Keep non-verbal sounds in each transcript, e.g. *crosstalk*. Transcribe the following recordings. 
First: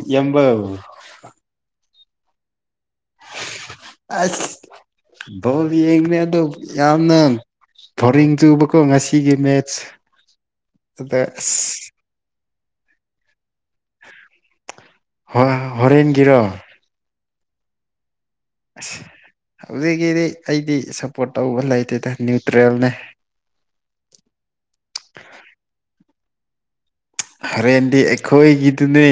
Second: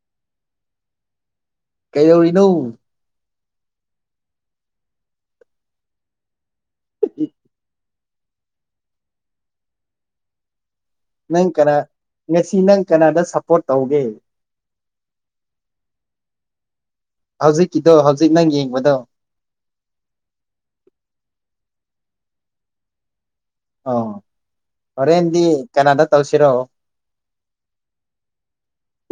ꯏꯌꯥꯝꯕꯥ *inaudible* ꯀꯩꯗꯧꯔꯤꯅꯣ ꯑꯁ ꯕꯣꯜ ꯌꯦꯡꯅꯦ ꯑꯗꯣ ꯌꯥꯝꯅ ꯐꯣꯔꯤꯡ ꯆꯨꯕꯥ ꯀꯣ ꯉꯥꯁꯤꯒꯤ ꯃꯠꯆ ꯅꯪ ꯀꯅꯥ ꯉꯁꯤ ꯅꯪ ꯀꯅꯥꯗ ꯁꯞꯄꯣꯔꯠ ꯇꯧꯒꯦ ꯍꯣꯔꯦꯟꯒꯤꯔꯣ ꯍꯧꯖꯤꯛ ꯀꯤꯗꯣ ꯍꯧꯖꯤꯛ *inaudible* ꯌꯦꯡꯕꯗꯣ ꯑꯁ ꯍꯧꯖꯤꯛꯀꯤꯗꯤ ꯑꯩꯗꯤ ꯁꯞꯄꯣꯔꯠ ꯇꯧꯕ ꯂꯩꯇꯦꯗ ꯅ꯭ꯌꯨꯇ꯭ꯔꯦꯜꯅꯦ ꯑ ꯍꯣꯔꯦꯟꯗꯤ ꯀꯅꯥꯗ ꯇꯧꯁꯤꯔꯣ ꯍꯣꯔꯦꯟꯗꯤ ꯑꯩꯈꯣꯏꯒꯤꯗꯨꯅꯦ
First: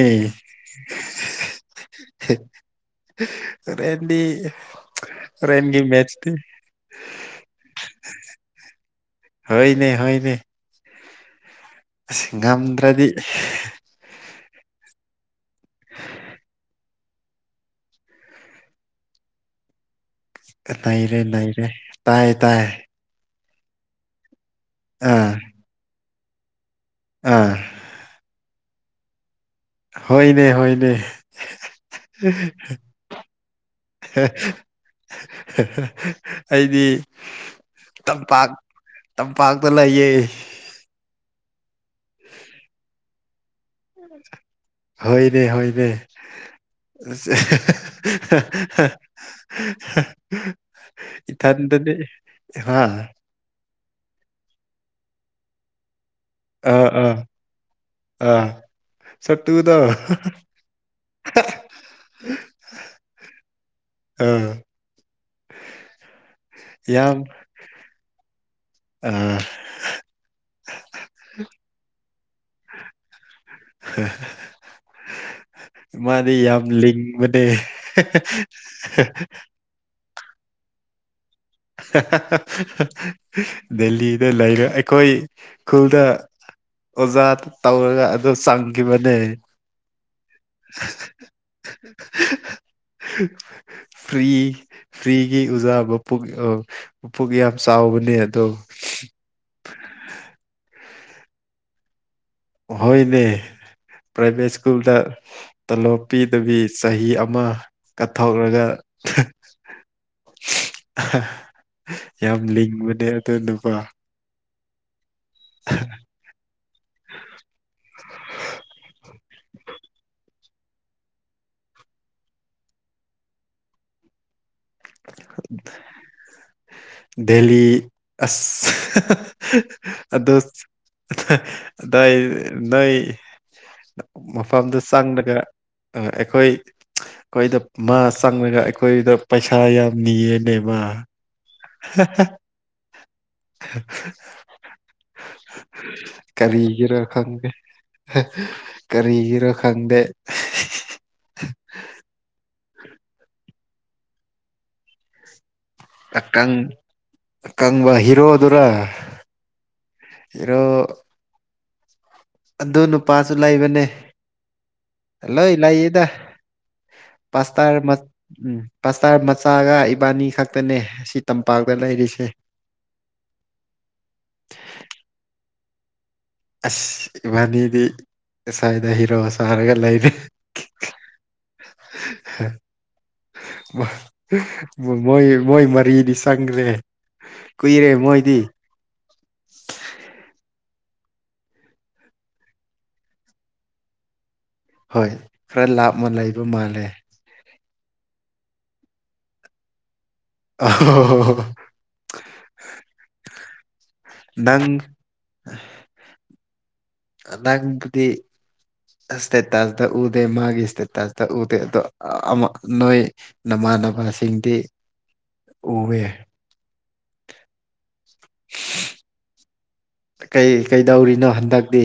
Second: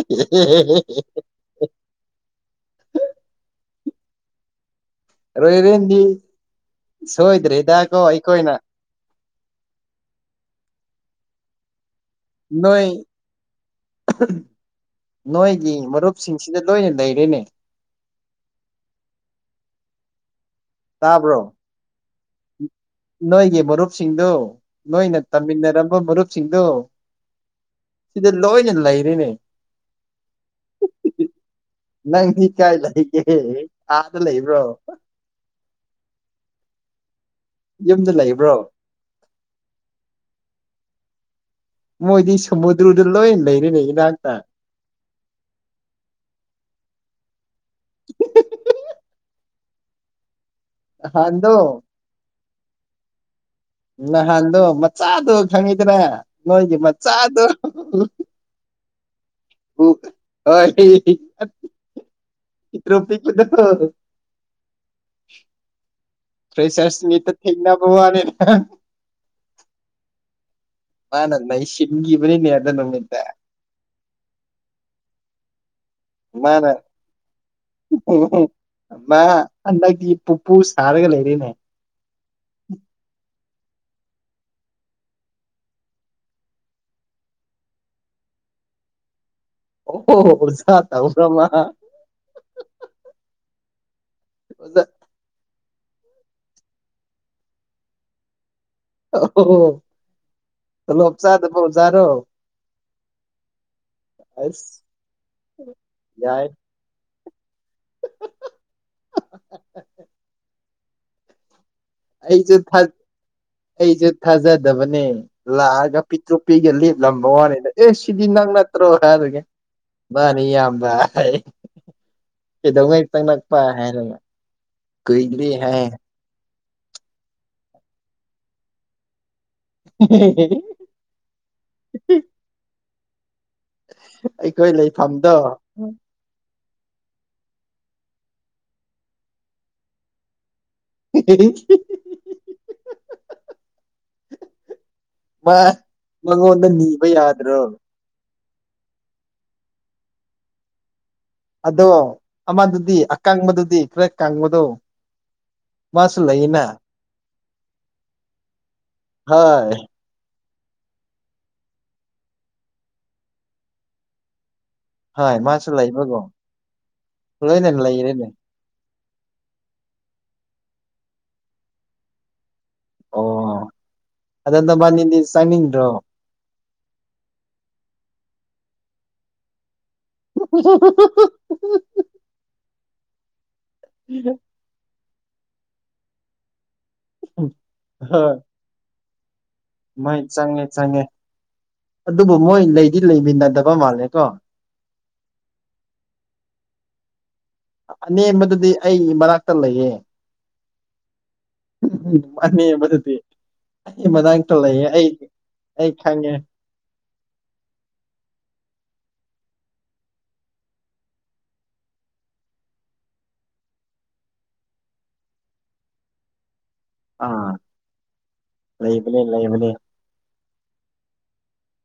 ꯍꯣꯔꯦꯟꯗꯤ ꯍꯣꯔꯦꯟꯒꯤ ꯍꯣꯔꯦꯟꯗꯤ ꯃꯦꯠꯁꯇꯤ *inaudible* ꯁꯣꯏꯗ꯭ꯔꯦꯗꯥ ꯀꯣ ꯑꯩꯈꯣꯢꯅꯥ ꯍꯣꯏꯅꯦ ꯍꯣꯢꯅꯦ ꯑꯁ ꯅꯣꯏ ꯉꯝꯗ꯭ꯔꯗꯤ ꯅꯣꯏꯒꯤ ꯃꯔꯨꯞꯁꯤꯡꯁꯤꯗ ꯂꯣꯏꯅ ꯂꯩꯔꯦꯅꯦ ꯅꯩꯔꯦ ꯇꯥꯕ꯭ꯔꯣ ꯅꯩꯔꯦ ꯇꯥꯏ ꯇꯥꯏ ꯅꯣꯏꯒꯤ ꯃꯔꯨꯞꯁꯤꯡꯗꯨ ꯅꯣꯏꯅ ꯑꯥ ꯇꯝꯃꯤꯟꯅꯔꯝꯕ ꯃꯔꯨꯞꯁꯤꯡꯗꯨ ꯑꯥ *unintelligible* ꯂꯣꯏꯅ ꯂꯩꯔꯤꯅꯦ ꯍꯣꯏꯅꯦ ꯍꯣꯏꯅꯦ ꯅꯪꯗꯤ ꯀꯥꯏ ꯂꯩꯒꯦ ꯑꯥꯗ ꯂꯩꯕ꯭ꯔꯣ *unintelligible* ꯑꯩꯗꯤ ꯌꯨꯝꯗ ꯇꯝꯄꯥꯛ ꯂꯩꯕ꯭ꯔꯣ ꯇꯝꯄꯥꯛꯇ ꯂꯩꯌꯦ ꯃꯣꯏꯗꯤ ꯁꯃꯨꯗ꯭ꯔꯗꯨ ꯂꯣꯏ ꯂꯩꯔꯦꯅꯦ ꯏꯅꯥꯛꯇ ꯍꯣꯏꯅꯦ ꯍꯣꯏꯅꯦ ꯅꯍꯥꯟꯗꯣ ꯏꯊꯟꯗꯗꯤ ꯍꯥꯥ ꯅꯍꯥꯟꯗꯣ ꯃꯆꯥꯗꯣ ꯈꯪꯉꯤꯗ꯭ꯔꯦ ꯑꯥ ꯅꯣꯏꯒꯤ ꯑꯥ ꯃꯆꯥꯥ ꯑꯗꯨ ꯑꯥ ꯁꯛꯇꯨꯗꯣ ꯎ ꯍ ꯏꯇ꯭ꯔꯣꯄꯤꯤꯗ ꯑꯥ ꯐ꯭ꯔꯦꯁꯔꯁ ꯌꯥꯝ ꯃꯤꯇ ꯊꯦꯡꯅꯕꯣꯅꯤ ꯑꯥ ꯃꯥꯅ ꯁꯤꯒꯤꯕꯅꯤ ꯅꯔꯗ ꯅꯅꯨꯡꯃꯤꯠꯇ *inaudible* ꯃꯥꯗꯤ ꯌꯥꯝ ꯃꯥꯅꯦ ꯂꯤꯡꯕꯅꯦ ꯃꯥ ꯑ ꯄꯨꯄꯨ ꯁꯥꯒ ꯂꯩ *unintelligible* ꯗꯦꯜꯂꯤꯗ ꯂꯩꯔꯦ ꯑꯩꯈꯣꯏ ꯈꯨꯜꯗ ꯑꯣꯖꯥ ꯇꯧꯔꯒ ꯑꯗꯨ ꯆꯪꯈꯤꯕꯅꯦ ꯑꯣ ꯁꯥ ꯇ꯭ꯔꯃ ꯐ꯭ꯔꯤ ꯐ꯭ꯔꯤꯒꯤ ꯑꯣꯖꯥ ꯃꯛ ꯄꯨ ꯄꯨꯛ ꯌꯥꯝ ꯆꯥꯎꯕꯅꯦ ꯑꯗꯣ ꯂꯣ ꯎꯞ ꯆꯥꯗ ꯐꯣꯖꯥꯔꯣ ꯍꯣꯏꯅꯦ ꯄ꯭ꯔꯥꯏꯚꯦꯠ ꯑꯁ ꯁ꯭ꯀꯨꯜꯗ ꯇꯂꯣꯞ ꯌꯥꯏ ꯄꯤꯗꯕꯤ ꯆꯍꯤ ꯑꯃ ꯀꯠꯊꯣꯛꯔꯒ ꯌꯥꯝ ꯑꯩꯁꯨ ꯂꯤꯡꯕꯅꯦ ꯑꯗꯨ ꯅꯨꯄꯥ ꯑꯩꯁꯨꯦ ꯊꯥꯖꯗꯕꯅꯦ ꯂꯥꯛꯑꯒ ꯄꯤꯛꯇ꯭ꯔꯣ ꯄꯄꯤꯒ ꯂꯤꯞꯂꯝꯕ ꯋꯥꯅꯤꯗ ꯑꯦ ꯁꯤꯗꯤ ꯅꯪ ꯅꯠꯇ꯭ꯔꯣ ꯍꯥꯏꯔꯒꯦ ꯃꯥꯅꯤ ꯃꯤ ꯌꯥꯝꯕ ꯀꯩꯗꯧꯉꯩ ꯇꯪꯂꯛꯄ ꯍꯥꯏꯔꯅ ꯀꯣꯏꯒꯤ ꯍꯥꯏ ꯗꯦꯂꯤ ꯑꯁ ꯑꯗꯨ ꯑꯗꯥꯏ ꯅꯣꯏ ꯑꯩꯈꯣꯏ ꯃꯐꯝꯗꯨ ꯂꯩꯐꯝꯗꯣ ꯆꯪꯂꯒ ꯑꯩꯈꯣꯏ ꯑꯩꯈꯣꯏꯗ ꯃꯥ ꯆꯪꯉꯒ ꯑꯩꯈꯣꯏꯗ ꯄꯩꯁꯥ ꯌꯥꯝ ꯅꯤꯌꯦꯅꯦꯕ ꯋꯥ ꯃꯥ ꯃꯉꯣꯟꯗ ꯀꯔꯤꯒꯤꯔꯣ ꯅꯤꯕ ꯈꯪꯗꯦ ꯌꯥꯗ꯭ꯔꯣ ꯀꯔꯤꯒꯤꯔꯣ ꯈꯪꯗꯦ ꯑꯗꯣ ꯑꯃꯗꯨꯗꯤ ꯑꯀꯥꯡꯕꯗꯨꯗꯤ ꯈꯔꯦꯛ ꯀꯥꯡꯥꯡꯕꯗꯣ ꯃꯁ ꯂꯩꯅ ꯀꯪꯕ ꯍꯤꯔꯣꯗꯨꯔ ꯍꯣꯏ ꯐꯔꯣ ꯑꯗꯨ ꯅꯨꯄꯥꯁꯨ ꯂꯩꯕꯅꯦ ꯍꯣꯏ ꯂꯣꯏ ꯃꯥꯁꯨ ꯂꯩꯥꯏꯌꯦꯗ ꯂꯩꯕꯒꯨꯝ ꯂꯣꯏꯅ ꯄꯥꯁꯇꯥꯔ ꯂꯩꯔꯦꯅꯦ ꯎꯝ ꯄꯁꯇꯥꯔ ꯃꯆꯥꯒ ꯏꯕꯥꯅꯤ ꯈꯛꯇꯅꯦ ꯑꯁꯤ ꯇꯝꯄꯥꯛꯇ ꯂꯩꯔꯤꯁꯦ ꯑꯣ ꯑꯗꯣ ꯅꯕꯥꯅꯤꯗꯤ *unintelligible* ꯑꯁ ꯏꯕꯥꯅꯤꯗꯤ ꯉꯁꯥꯏꯗ ꯍꯤꯔꯣ ꯁꯥꯔꯒ ꯂꯩꯔꯤ *inaudible* ꯃꯣꯏ ꯃꯣꯏ ꯃꯔꯤꯗꯤ ꯁꯪꯈ꯭ꯔꯦ ꯀꯨꯏꯔꯦ ꯍꯣꯏ ꯃꯣꯍꯤꯗꯤ ꯃꯣꯏ ꯆꯪꯉꯦ ꯆꯪꯉꯦ ꯑꯗꯨꯕꯨ ꯃꯣꯏ ꯂꯩꯗꯤ ꯂꯩꯃꯤꯟꯅꯗꯕ ꯃꯥꯜꯂꯦꯀꯣ ꯍꯣꯏ ꯈꯔ ꯂꯥꯞꯅ ꯂꯩꯕ ꯃꯥꯜꯂꯦ ꯑꯅꯦꯝꯕꯗꯨꯗꯤ ꯑꯩ ꯃꯅꯥꯛꯇ ꯂꯩꯌꯦ ꯑ ꯎ ꯃꯥꯅꯤ ꯃꯗꯗꯤ ꯑꯩ ꯃꯇꯅꯥꯥꯡꯛꯇ ꯅꯪ ꯂꯩꯌꯦ ꯑꯩ ꯑꯩ ꯈꯪꯉꯦ ꯑꯥꯡꯒꯕꯨꯗꯤ ꯑꯁꯦ ꯇꯥꯁꯇ ꯎꯗꯦ ꯃꯥꯒꯤ ꯏꯁꯇꯦ ꯇꯥꯁꯇ ꯎꯗꯦ ꯑꯗꯨꯣ ꯑꯃ ꯅꯣꯏ ꯅ ꯏꯃꯥꯟꯅꯕꯁꯤꯡꯗꯤ ꯎꯑꯦ ꯑꯥ ꯂꯩꯕꯅꯦ ꯂꯩꯕꯅꯦ ꯀꯩ ꯀꯩꯗꯧꯔꯤꯅꯣ ꯍꯟꯗꯛꯇꯤ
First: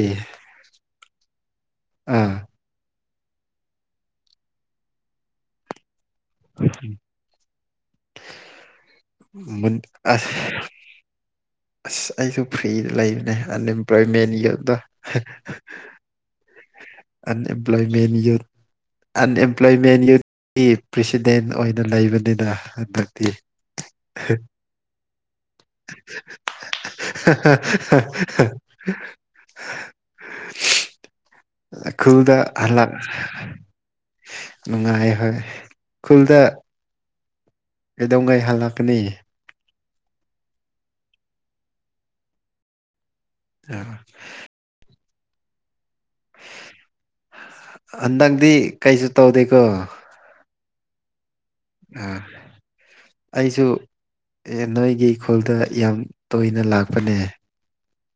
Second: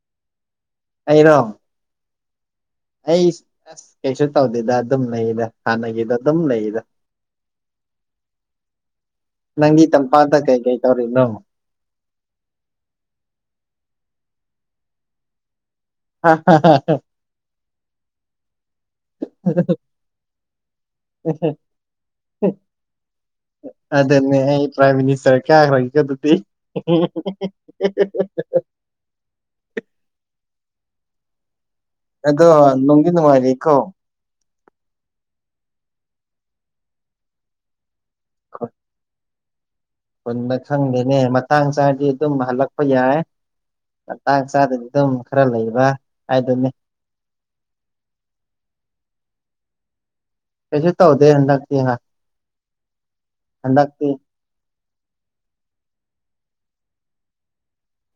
ꯑꯩꯔꯣ ꯎꯝ ꯑꯩ ꯑꯁ ꯀꯩꯁꯨ ꯇꯧꯗꯦꯗ ꯑꯗꯨꯝ ꯂꯩꯗ ꯍꯥꯟꯅꯒꯤꯗ ꯀ ꯑꯗꯨꯝ ꯂꯩꯗ ꯅꯪꯒꯤ ꯑ ꯇꯝꯄꯥꯛꯇ ꯀꯩ ꯀꯩ ꯇꯧꯔꯤꯅꯣ ꯑꯁ ꯑꯩꯁꯨ ꯐ꯭ꯔꯤꯗ ꯂꯩꯕꯅꯦ ꯑꯟꯑꯦꯝꯄ꯭ꯂꯣꯏꯃꯦꯟꯒꯤ ꯑꯗ ꯑ ꯄ꯭ꯂꯣꯌꯃꯦꯟ ꯌ ꯑꯟꯑꯝꯄ꯭ꯂꯣꯌꯃꯦꯟ ꯌ ꯄ꯭ꯔꯦꯁꯤꯗꯦꯟ ꯑꯣꯏꯅ ꯂꯩꯕꯅꯤꯅ ꯍꯟꯗꯛꯇꯤ ꯑꯗꯨꯗꯅꯦ ꯑꯩ ꯄ꯭ꯔꯥꯏꯝ ꯃꯤꯅꯤꯁꯇꯔ ꯀꯌꯥꯈ꯭ꯔꯒ ꯑꯗꯨꯗꯤ *inaudible* ꯈꯨꯜꯗ ꯑꯗꯣ ꯍꯜꯂꯛ ꯅꯨꯡꯗꯤ ꯅꯨꯡꯉꯥꯏꯔꯤꯀꯣ ꯅꯨꯡꯉꯥꯏ ꯍꯣꯏ ꯈꯨꯜꯗ ꯀꯩꯗꯧꯉꯩ ꯍꯜꯂꯛꯀꯅꯤ ꯀꯨꯟꯟꯅ ꯈꯪꯗꯦꯅꯦ ꯃꯇꯥꯡ ꯆꯥꯗꯤ ꯑꯗꯨꯝ ꯍꯜꯂꯛꯄ ꯌꯥꯏ ꯑ, ꯃꯇꯥꯡ ꯆꯥꯗꯗꯤ ꯑꯗꯨꯝ ꯈꯔ ꯂꯩꯕ ꯍꯥꯏꯗꯨꯅꯤ ꯍꯟꯗꯪꯗꯤ ꯀꯩꯁꯨ ꯇꯧꯗꯦꯀꯣ ꯇꯁꯦ ꯇ ꯑ ꯑꯩꯁꯨ ꯍꯟꯗꯛꯇꯤ ꯅꯣꯏ ꯑꯩꯒꯤ ꯏꯈꯣꯜꯗ ꯌꯥꯝ ꯇꯣꯏꯅ ꯂꯥꯛꯄꯅꯦ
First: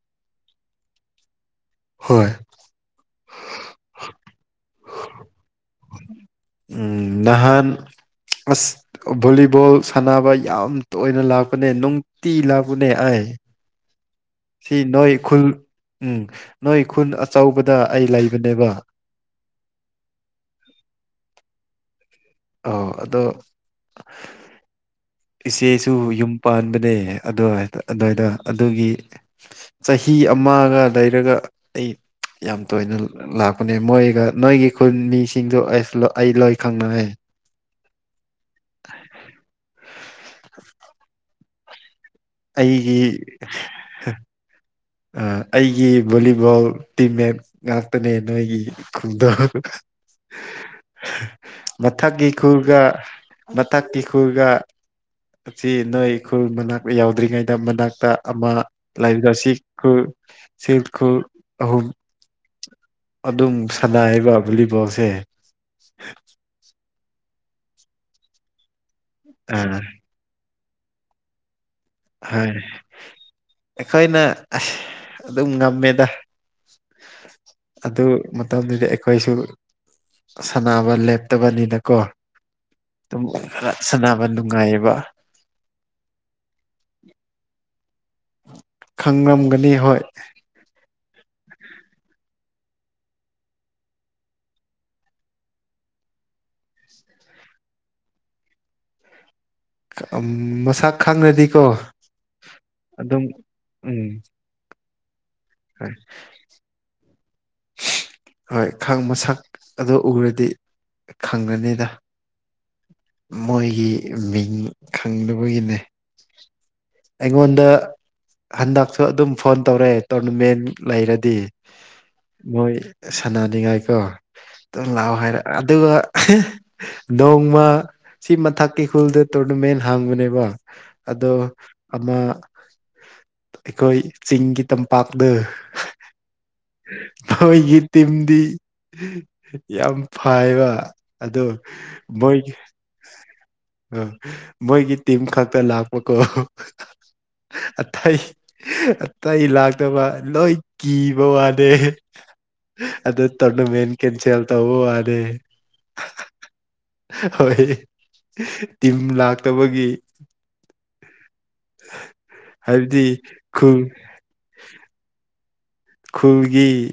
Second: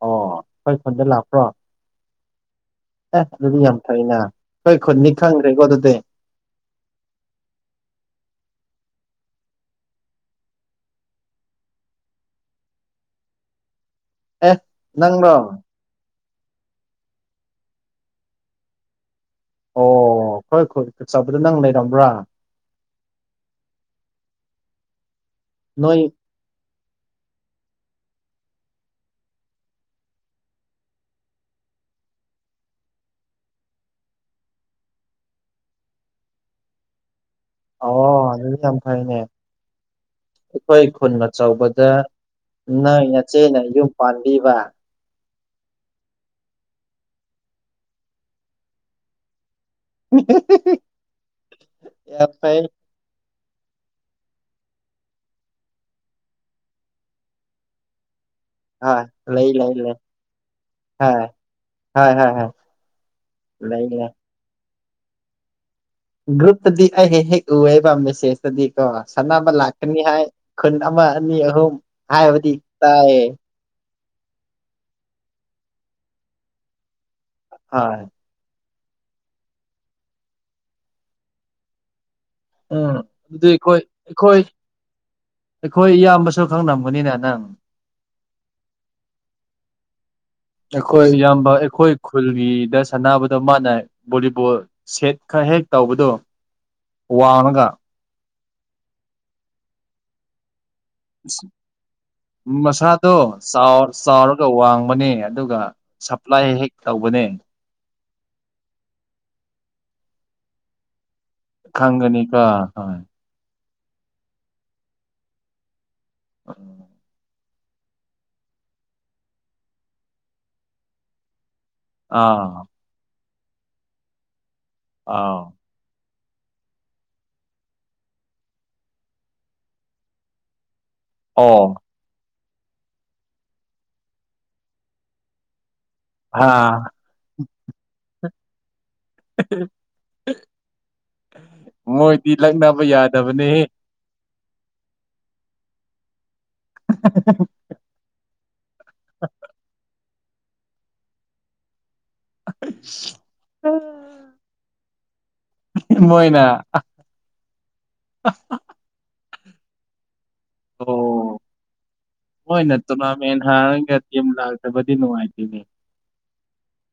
ꯑꯣ ꯑꯩꯈꯣꯏ ꯈꯨꯣꯟꯗ ꯂꯥꯛꯄ꯭ꯔꯣ ꯍꯣꯏ ꯑꯗꯨꯗꯤ ꯌꯥꯝ ꯐꯩꯅ ꯑꯩꯈꯣꯏ ꯈꯨꯠꯅꯤ ꯈꯪꯗ꯭ꯔꯦꯀꯣ ꯑꯗꯨꯗꯤ ꯎ ꯅꯍꯥꯟ ꯑꯁ ꯚꯣꯂꯤꯕꯣꯜ ꯁꯥꯟꯅꯕ ꯌꯥꯝ ꯇꯣꯏꯅ ꯂꯥꯛꯄꯅꯦ ꯅꯨꯡꯇꯤ ꯂꯥꯛꯄꯅꯦ ꯑꯩ ꯎꯝ ꯑꯦ ꯁꯤ ꯅꯣꯏ ꯅꯪꯔꯣ ꯈꯨꯜ ꯎꯝ ꯅꯣꯏ ꯈꯨꯟ ꯑꯆꯧꯕꯗ ꯑꯩ ꯂꯩꯕꯅꯦꯕ ꯑꯣ ꯑꯩꯣꯏ ꯍꯣꯏ ꯈꯨꯠ ꯆꯕꯗ ꯅꯪ ꯂꯩꯔꯝꯕ꯭ꯔꯥ ꯑ ꯑꯗꯣ ꯏꯆꯦꯁꯨ ꯅꯣꯏ ꯌꯨꯝ ꯄꯥꯟꯕ ꯅ ꯑꯗꯨꯏ ꯑꯗꯨꯏꯗ ꯑꯗꯨꯒꯤ ꯆꯍꯤ ꯑꯃꯒ ꯂꯩꯔꯒ ꯑꯩ ꯌꯥꯝ ꯇꯣꯏꯅ ꯂꯥꯛꯄꯅꯦ ꯃꯣꯏꯒ ꯅꯣꯏꯒꯤ ꯈꯨꯟ ꯃꯤꯁꯤꯡꯗꯨ ꯑꯩ ꯂꯣꯏ ꯈꯪꯅꯔꯦ ꯑ ꯑꯗꯨ ꯌꯥꯝ ꯐꯩꯅꯦ ꯑꯩꯈꯣꯏ ꯈꯨꯟ ꯑꯆꯧꯕꯗ ꯑꯩꯒꯤ ꯅꯪ ꯅꯆꯦꯅ ꯌꯨꯝ ꯄꯥꯟꯕꯤꯕ ꯑꯩꯒꯤ ꯚꯣꯂꯤꯕꯣꯜ ꯇꯤꯝꯃꯦꯠ ꯉꯥꯛꯇꯅꯦ ꯅꯣꯏꯒꯤ ꯈꯨꯡꯗꯪ ꯃꯊꯛꯀꯤ ꯌꯥꯝ ꯐꯩ ꯈꯨꯔꯒ ꯃꯅꯥꯀꯤ ꯈꯨꯜꯒ ꯑꯁꯤ ꯅꯣꯏ ꯈꯨꯜ ꯃꯅꯥꯛꯇ ꯌꯥꯎꯗ꯭ꯔꯤꯉꯩꯗ ꯃꯅꯥꯛꯇ ꯑꯃ ꯍꯣꯏ ꯂꯥꯏꯕꯗ ꯂꯩ ꯁꯤ ꯂꯩ ꯈꯨ ꯂꯩ ꯁꯤꯜ ꯈꯨꯨ ꯍꯣꯏ ꯑꯍꯨꯝ ꯍꯣꯏ ꯍꯣꯏ ꯍꯣꯏ ꯑꯗꯨꯝ ꯂꯩ ꯂꯩ ꯁꯅꯥꯕ ꯚꯣꯂꯤꯕꯣꯁꯦ ꯒ꯭ꯔꯨꯞꯇꯗꯤ ꯑꯩ ꯍꯦꯛ ꯍꯦꯛ ꯎꯕ ꯃꯦꯁꯦꯖꯇꯗꯤ ꯀꯣ ꯁꯥꯟꯅꯕ ꯑ ꯂꯥꯛꯀꯅꯤ ꯍꯥꯏ ꯈꯨꯟ ꯑꯃ ꯑꯅꯤ ꯑꯍꯨꯝ ꯍꯣꯏ ꯍꯥꯏꯕꯗꯤ ꯇꯥꯏꯌꯦ ꯑꯩꯈꯣꯏꯅ ꯑꯁ ꯑꯗꯨꯝ ꯉꯝꯃꯦꯗ ꯍꯣꯏ ꯑꯗꯨ ꯃꯇꯝꯗꯨꯗꯤ ꯑꯩꯈꯣꯏꯁꯨ ꯁꯥꯟꯅꯕ ꯂꯦꯞꯇꯕꯅꯤꯅꯀꯣ ꯎꯝ ꯑꯗꯨꯝ ꯑꯗꯨꯗꯤ ꯈꯔ ꯑꯩꯈꯣꯏ ꯁꯥꯟꯅꯕ ꯑꯩꯈꯣꯏ ꯅꯨꯡꯉꯥꯏꯌꯦꯕ ꯑꯩꯈꯣꯏ ꯏꯌꯥꯝꯕꯁꯨ ꯈ ꯈꯪꯅꯥ ꯃꯨꯅꯤꯅ ꯅꯪ ꯈꯪꯔꯝꯒꯅꯤ ꯍꯣꯏ ꯑꯩꯈꯣꯏ ꯏꯌꯥꯝꯕ ꯑꯩꯈꯣꯏ ꯈꯨꯜꯒꯤꯗ ꯁꯥꯟꯅꯕꯗꯣ ꯃꯥꯅ ꯕꯣꯂꯤꯕꯣꯜ ꯁꯦꯠ ꯈꯔ ꯍꯦꯛ ꯇꯧꯕꯗꯣ ꯋꯥꯅꯒ ꯃꯁꯥ ꯃꯁꯥꯗꯣ ꯑꯗꯨꯝ ꯎꯝ ꯆꯥꯎꯔꯒ ꯋꯥꯡ ꯇꯅꯦ ꯑꯗꯨꯒ ꯍꯣꯏ ꯁꯄ꯭ꯂꯥꯏ ꯍꯦꯛ ꯇꯧꯕꯅꯦ ꯍꯣꯏ ꯈ ꯃꯁꯛ ꯑꯗꯣ ꯎꯔꯗꯤ ꯈꯪꯒꯅꯤꯗ ꯈꯪꯒꯅꯤ ꯀꯥ ꯍꯥ ꯃꯣꯏꯒꯤ ꯃꯤꯡ ꯈꯪꯗꯅꯕꯒꯤꯅꯦ ꯎꯝ ꯑꯩꯉꯣꯟꯗ ꯍꯟꯗꯛꯁꯨ ꯑꯗꯨꯝ ꯐꯣꯟ ꯇꯧꯔꯛꯑꯦ ꯇꯣꯔꯅꯃꯦꯟ ꯂꯩꯔꯗꯤ ꯑꯥ ꯃꯣꯏ ꯁꯥꯟꯅꯅꯤꯡꯉꯥꯏ ꯀꯣ ꯑꯗꯨꯝ ꯂꯥꯛꯑꯣ ꯑꯥꯎ ꯍꯥꯏꯔꯛ ꯑꯗꯨꯒ ꯅꯣꯡꯃ ꯁꯤ ꯃꯊꯛꯀꯤ ꯈꯨꯜꯗ ꯇꯣꯔꯅꯃꯦꯟ ꯍꯥꯡꯕꯅꯦꯕ ꯑꯗꯣ ꯑꯣ ꯑꯃ ꯑꯩꯈꯣꯏ ꯆꯤꯡꯒꯤ ꯇꯝꯄꯥꯛꯅ ꯍꯥ ꯊꯣꯏꯒꯤ ꯇꯦꯝꯗꯤ ꯌꯥꯝ ꯐꯕ ꯑꯗꯣ ꯃꯣꯏꯗꯤ ꯃꯣꯏꯒꯤ ꯂꯛꯅꯕ ꯌꯥꯗꯕꯅꯦ ꯑꯝ ꯃꯣꯏꯒꯤ ꯇꯤꯝ ꯈꯛꯇ ꯂꯥꯛꯄꯀꯣ ꯑꯇꯩꯇꯩ ꯂꯥꯛꯇꯕ ꯂꯣꯏ ꯀꯤꯕ ꯋꯥꯗꯦ ꯑꯗꯨꯗ ꯇꯧꯅ ꯃꯦꯟ ꯀꯟꯁ ꯍꯦꯜꯇꯥꯎ ꯑꯗꯦ ꯃꯣꯏꯅꯥ ꯍꯣꯏ ꯇꯤꯝ ꯂꯥꯛꯇꯕꯒꯤ ꯑꯣ ꯍꯣꯏꯅ ꯍꯥꯏꯕꯗꯤ ꯇꯣꯔꯅꯥꯃꯦꯟ ꯈꯨꯜ ꯍꯥꯡꯔꯒ ꯤꯝ ꯂꯥꯛꯇꯕꯗꯤ ꯅꯨꯡꯉꯥꯏꯇꯦ *unintelligible* ꯁ꯭ꯀꯨꯜꯒꯤ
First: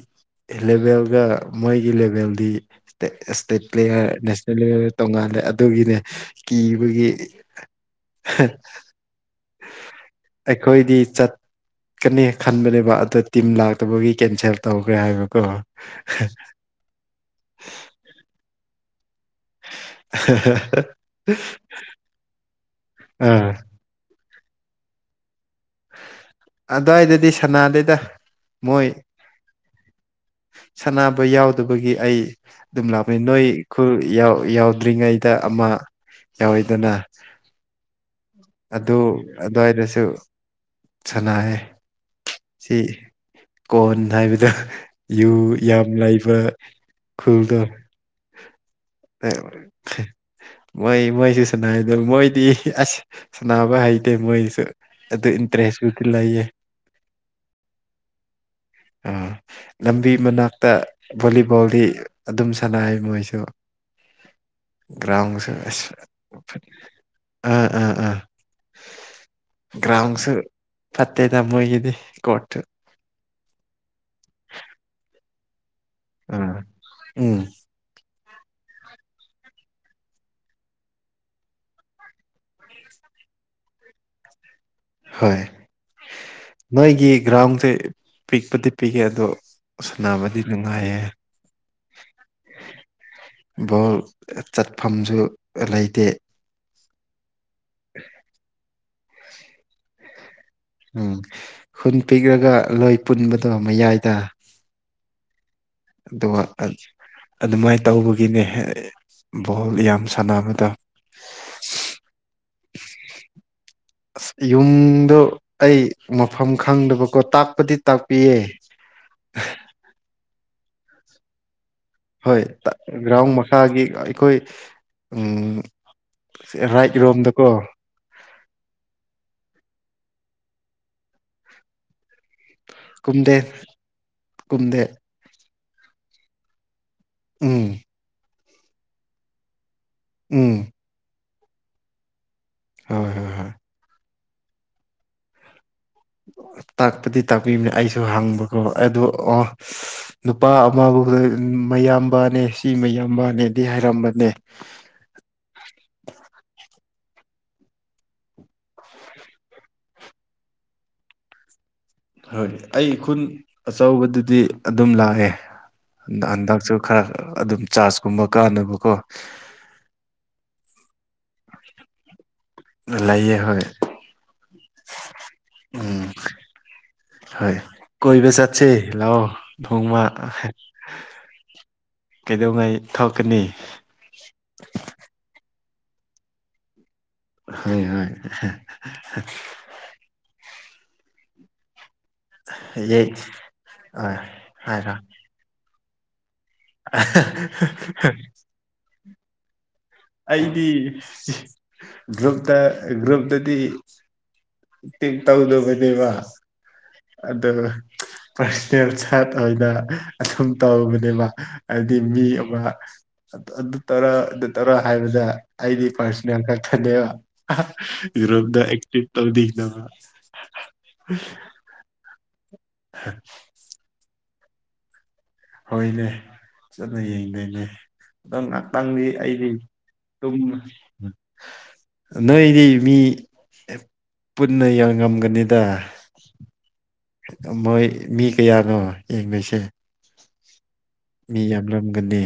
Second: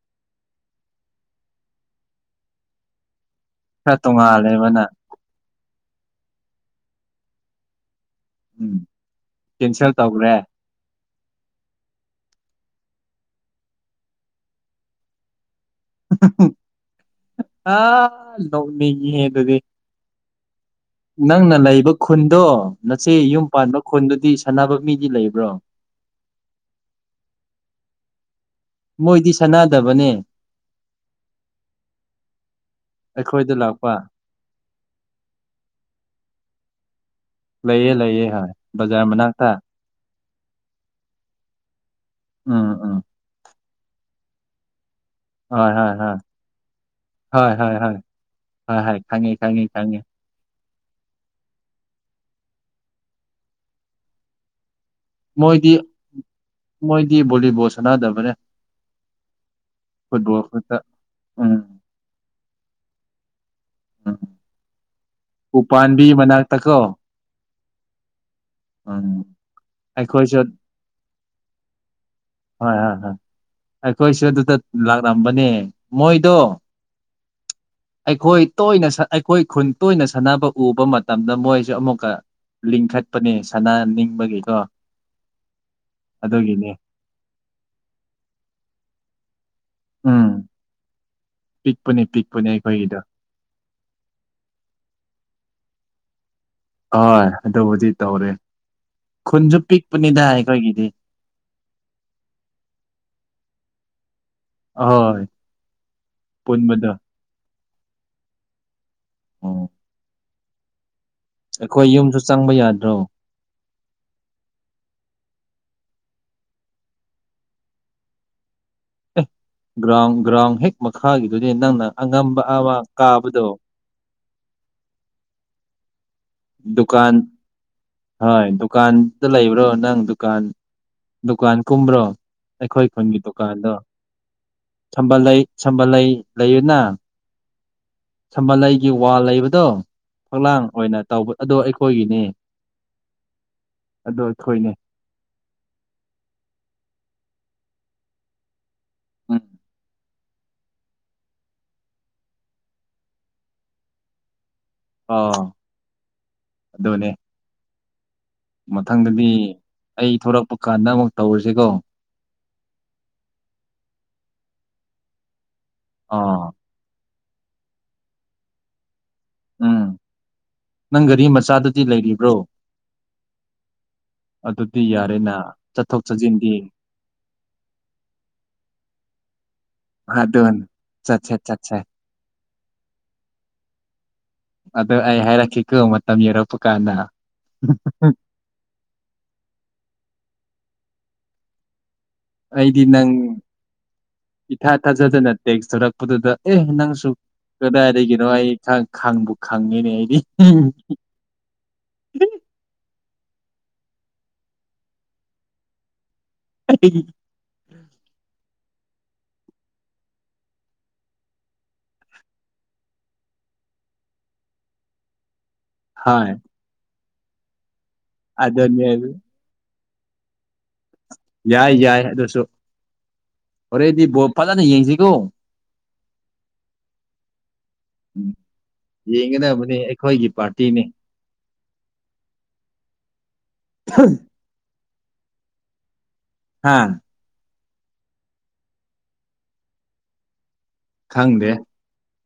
ꯂꯦꯚꯦꯜꯒ ꯃꯣꯏꯒꯤ ꯂꯦꯚꯦꯜꯗꯤ ꯏꯁꯇꯦꯠ ꯈꯔ ꯄ꯭ꯂꯦꯌꯔ ꯅꯦꯁꯅꯦꯜ ꯇꯣꯡꯉꯥꯜꯂꯦꯕ ꯄ꯭ꯂꯦꯌꯔꯗ ꯅꯪ ꯇꯣꯡꯉꯥꯜꯂꯦ ꯑꯗꯨꯒꯤꯅꯦ ꯀꯤꯕꯒꯤ ꯎꯝ ꯀꯦꯟꯁꯦꯜ ꯇꯧꯈ꯭ꯔꯦ ꯑꯩꯈꯣꯏꯗꯤ ꯆꯠꯀꯅꯤ ꯈꯟꯕꯅꯦꯕ ꯑꯗꯣ ꯇꯤꯝ ꯂꯥꯛꯇꯕꯒꯤ ꯀꯦꯟꯁꯦꯜ ꯇꯧꯈ꯭ꯔꯦ ꯍꯥꯏꯕꯀꯣ ꯑꯥ ꯅꯣꯛꯅꯤꯡꯉꯍꯦ ꯑꯗꯨꯗꯤ *inaudible* ꯅꯪꯅ ꯂꯩꯕ ꯈꯨꯟꯗꯣ ꯅꯆꯦ ꯌꯨꯝ ꯑꯥ ꯄꯥꯟꯕ ꯈꯨꯟꯗꯨꯗꯤ ꯁꯥꯟꯅꯕ ꯃꯤꯗꯤ ꯂꯩꯕ꯭ꯔꯣ ꯑꯗꯨꯋꯥꯏꯗꯗꯤ ꯁꯅꯥꯗꯩꯗ ꯃꯣꯏꯗꯤ ꯁꯥꯟꯅꯗꯕꯅꯦ ꯁꯥꯟꯅꯕ ꯌꯥꯎꯗꯕꯒꯤ ꯑꯩ ꯑꯗꯨꯝ ꯂꯥꯛꯄꯅꯤ ꯅꯣꯏ ꯑꯩꯈꯣꯏꯗ ꯈꯨ ꯂꯥꯛꯄ ꯌꯥꯎꯗ꯭ꯔꯤꯉꯩꯗ ꯑꯃ ꯌꯥ ꯂꯩꯑ ꯂꯩꯑꯦ ꯍꯣꯏ ꯕꯖꯥꯔ ꯃꯅꯥꯛꯇ ꯁꯅꯥꯦ ꯎꯝ ꯎꯝ ꯀꯣꯟ ꯍꯥꯏꯕꯗ ꯌꯨ ꯍꯣꯏ ꯌꯥꯝ ꯍꯣꯏ ꯍꯣꯏ ꯂꯩꯕ ꯍꯣꯏ ꯈꯜꯗ ꯍꯣꯏ ꯍꯣꯏ ꯍꯣꯏ ꯍꯣꯏ ꯈꯪꯉꯦ ꯈꯪꯉꯦ ꯈꯪꯉꯦ ꯃꯣꯏ ꯃꯣꯏꯁꯨ ꯁꯥꯟꯅꯥꯩꯗ ꯃꯣꯏꯗꯤ ꯑꯁ ꯁꯥꯟꯅꯕ ꯍꯩꯇꯦ ꯃꯣꯏꯁꯨ ꯑꯗꯨ ꯏꯟꯇꯔꯦꯁꯕꯨꯗꯤ ꯂꯩꯌꯦ ꯒꯤꯕꯣꯂꯤꯕꯣꯜ ꯁꯅꯗꯕ꯭ꯔꯦ ꯑꯥ ꯂꯝꯕꯤ ꯃꯅꯥꯛꯇ ꯈꯛꯇ ꯎꯝ ꯚꯣꯂꯤꯕꯣꯜꯗꯤ ꯑꯗꯨꯝ ꯁꯥꯟꯅꯩ ꯃꯣꯏꯁꯨ ꯑ ꯭ꯔꯥꯎꯟꯁꯨ ꯎꯥ ꯎ ꯑ ꯎꯝ ꯭ꯔꯥꯎꯝꯁꯨ ꯑꯩꯈꯣꯏꯁꯨ ꯐꯠꯇꯦ ꯇꯃ ꯍꯣꯏ ꯍꯣꯏ ꯍꯣꯏ ꯑꯩꯈꯣꯏꯁꯨ ꯑꯗꯨꯗ ꯂꯥꯛꯂꯝꯝꯕꯅꯦ ꯃꯣꯏꯗꯣ ꯑꯥ ꯎꯝ ꯑꯩꯈꯣꯏ ꯇꯣꯏꯅ ꯑꯩꯈꯣꯏ ꯈꯨꯟ ꯇꯣꯏꯅ ꯁꯥꯟꯅꯕ ꯎꯕ ꯃꯇꯝꯗ ꯃꯣꯏꯁꯨꯦ ꯑꯃꯨꯛꯀ ꯂꯤꯡꯈꯠꯄꯅꯦ ꯁꯅꯥ ꯅꯤꯡꯕꯒꯤꯗꯣ ꯍꯣꯏ ꯅꯣꯏꯒꯤ ꯒ꯭ꯔꯥꯎꯁꯦ ꯄꯤꯛꯄꯗꯤ ꯄꯤꯛꯑꯦ ꯑꯗꯣ ꯎꯝ ꯁꯥꯟꯅꯕꯗꯤ ꯅꯨꯡꯉꯥꯏꯌꯦ ꯄꯤꯛꯄꯅꯦ ꯄꯤꯛꯄꯅꯦ ꯑꯩꯈꯣꯏꯒꯤꯗꯣ ꯕꯣꯜ ꯆꯠꯐꯝꯁꯨ ꯂꯩꯇꯦ ꯍꯣꯏ ꯑꯗꯨꯕꯨꯗꯤ ꯇꯧꯔꯦ ꯈꯨꯟꯁꯨ ꯄꯤꯛꯄꯅꯤꯗ ꯑꯩꯈꯣꯏꯒꯤꯗꯤ ꯎꯝ ꯈꯨꯟ ꯄꯤꯛꯂꯒ ꯂꯣꯏ ꯄꯨꯟꯕꯗꯣ ꯃꯌꯥꯏꯗ ꯑꯣꯏ ꯑꯗꯨꯒ ꯑꯗꯨꯃꯥꯏꯅ ꯇꯧꯕꯒꯤꯅꯦ ꯎꯝ ꯕꯣꯜ ꯌꯥꯝ ꯁꯥꯟꯅꯕ ꯑꯩꯈꯣꯏ ꯌꯨꯝꯁꯨ ꯆꯪꯕ ꯌꯥꯗ꯭ꯔꯣ ꯌꯨꯝꯗ ꯑꯩ ꯃꯐꯝ ꯈꯪꯗꯕꯀꯣ ꯇꯥꯛꯄꯗꯤ ꯇꯥꯛꯄꯤꯌꯦ ꯑꯦ ꯒ꯭ꯔꯥꯎꯟ ꯒ꯭ꯔꯥꯎꯟ ꯍꯦꯛ ꯃꯈꯥꯒꯤꯗꯨꯗꯤ ꯅꯪꯅ ꯍꯣꯏ ꯑꯉꯝꯕ ꯑꯃ ꯒ꯭ꯔꯥꯎꯟ ꯀꯥꯕꯗꯣ ꯃꯈꯥꯒꯤ ꯑꯩꯈꯣꯏ ꯎ ꯗꯨꯀꯥꯟ ꯍꯣꯏ ꯗꯨꯀꯥꯟꯗ ꯂꯩꯕ꯭ꯔꯣ ꯅꯪ ꯗꯨꯀꯥꯟ ꯗꯨꯀꯥꯟ ꯀꯨꯝꯕ꯭ꯔꯣ ꯑꯩꯈꯣꯏ ꯈꯨꯟꯒꯤ ꯀꯨꯝꯗꯦ ꯗꯨꯀꯥꯟꯗꯣ ꯀꯨꯝꯗꯦ ꯁꯝꯕꯜ ꯁꯝꯕꯜ ꯂꯩꯩ ꯂꯩꯌꯅ ꯎꯝ ꯁꯝꯕꯜꯂꯩꯒꯤ ꯋꯥ ꯂꯩꯕꯗꯣ ꯎꯝ ꯐꯛꯂꯥꯡ ꯑꯣꯏꯅ ꯇꯧꯕ ꯑꯗꯣ ꯑꯩꯈꯣꯏꯒꯤꯅꯤ ꯍꯣꯏ ꯍꯣꯏꯣꯏ ꯑꯗꯣ ꯑꯩꯈꯣꯏꯅꯦ ꯇꯥꯛꯄꯗꯤ ꯇꯥꯛꯄꯤꯕꯅꯦ ꯑꯩꯁꯨ ꯍꯪꯕꯀꯣ ꯑꯗꯨ ꯎꯝ ꯑꯣ ꯅꯨꯄꯥ ꯑꯃꯕꯨꯥꯎꯗ ꯃꯌꯥꯝꯕꯅꯦ ꯁꯤ ꯃꯌꯥꯝꯕꯅꯦꯗꯤ ꯍꯥꯏꯔꯝꯕꯅꯦ ꯑꯣ ꯑꯗꯨꯗꯣꯅꯦ ꯃꯊꯪꯗꯗꯤ ꯑꯩ ꯊꯣꯔꯛꯄ ꯀꯥꯟꯗ ꯑꯃꯨꯛ ꯇꯧꯔꯁꯤꯀꯣ ꯍꯣꯏ ꯑꯩ ꯏꯈꯨꯜ ꯑꯆꯧꯕꯗꯨꯗꯤ ꯑꯗꯨꯝ ꯂꯥꯛꯑꯦ ꯑꯥ ꯍꯟꯗꯛꯁꯨ ꯈꯔp ꯑꯗꯨꯝ ꯆꯥꯔꯖꯀꯨꯝꯕ ꯀꯥꯟꯅꯕꯀꯣ ꯎꯝ ꯅꯪ ꯒꯥꯔꯤ ꯃꯆꯥꯗꯗꯤ ꯂꯩꯔꯤꯕ꯭ꯔꯣ ꯂꯩꯌꯦ ꯍꯣꯏ ꯑꯗꯨꯗꯤ ꯌꯥꯔꯦꯅꯥ ꯆꯠꯊꯣꯛ ꯎꯝ ꯆꯠꯁꯤꯟꯗꯤ ꯍꯣꯏ ꯀꯣꯏꯕ ꯆꯥꯁꯤ ꯂꯑꯣ ꯊꯣꯡꯃ ꯑꯗꯨꯟ ꯆꯠꯁꯦ ꯆꯠꯁꯦ ꯀꯩꯗꯧꯉꯩ ꯊꯣꯛꯀꯅꯤ ꯑꯗꯨꯗ ꯑꯩ ꯍꯥꯏꯔꯛꯈꯤꯀꯣ ꯃꯇꯝ ꯌꯧꯔꯛꯄ ꯀꯥꯟꯗ ꯍꯣꯏ ꯍꯣꯏ ꯑꯩꯗꯤ ꯌꯦ ꯅꯪ ꯑ ꯏꯊꯥ ꯍꯥꯏꯔꯣ ꯊꯥꯖꯗꯅ ꯇꯦꯛꯊꯣꯔꯛ ꯄꯗꯨꯗ ꯑꯦ ꯅꯪꯁꯨ ꯀꯗꯥꯏꯗꯒꯤꯅꯣ ꯑꯩ ꯈꯪꯕꯨ ꯈꯪꯉꯤꯅꯦ ꯑꯩꯗꯤ ꯒ꯭ꯔꯨꯞꯇ ꯒ꯭ꯔꯨꯞꯇꯗꯤ ꯇꯧꯗꯕꯅꯦꯕ ꯑꯩ ꯑꯗꯨ ꯄꯔꯁꯅꯦꯜ ꯁꯥꯠ ꯑꯣꯏꯅ ꯑꯗꯨꯝ ꯇꯧꯕꯅꯦꯕ ꯍꯥꯏꯗꯤ ꯃꯤ ꯑꯃ ꯑꯗꯨ ꯇꯧꯔ ꯑꯗꯨ ꯇꯧꯔ ꯍꯥꯏꯕꯗ ꯑꯩꯗꯤ ꯍꯣꯏ ꯄꯥꯔꯁꯅꯦꯜ ꯀꯇꯅꯦꯦꯕ ꯒ꯭ꯔꯨꯞ ꯑꯦ ꯑꯗꯨꯅꯦ *inaudible* *unintelligible* ꯌꯥꯏ ꯌꯥꯏ ꯑꯗꯨꯁꯨ ꯍꯣꯔꯦꯟꯗꯤ ꯕꯣꯞ ꯐꯖꯅ ꯌꯦꯡꯁꯤꯒꯣ ꯍꯣꯏꯅꯦ ꯆꯠꯂ ꯌꯦꯡꯗꯣꯏꯅꯦ ꯎꯝ ꯑꯗꯣ ꯉꯥꯏꯍꯥꯛꯇꯪꯗꯤ ꯑꯩꯗꯤ ꯌꯦꯡꯒꯗꯕꯅꯤ ꯑꯩꯈꯣꯏꯒꯤ ꯇꯨꯝ ꯄꯥꯔꯇꯤꯅꯤ ꯅꯣꯏꯗꯤ ꯃꯤ ꯄꯨꯟꯅ ꯉꯝꯒꯅꯤꯗ ꯍꯥꯥ ꯃꯣꯏ ꯃꯤ ꯀꯌꯥꯅꯣ ꯌꯦꯡꯅꯁꯦ ꯃꯤ ꯈꯪꯗꯦ ꯌꯥꯝꯔꯝꯒꯅꯤ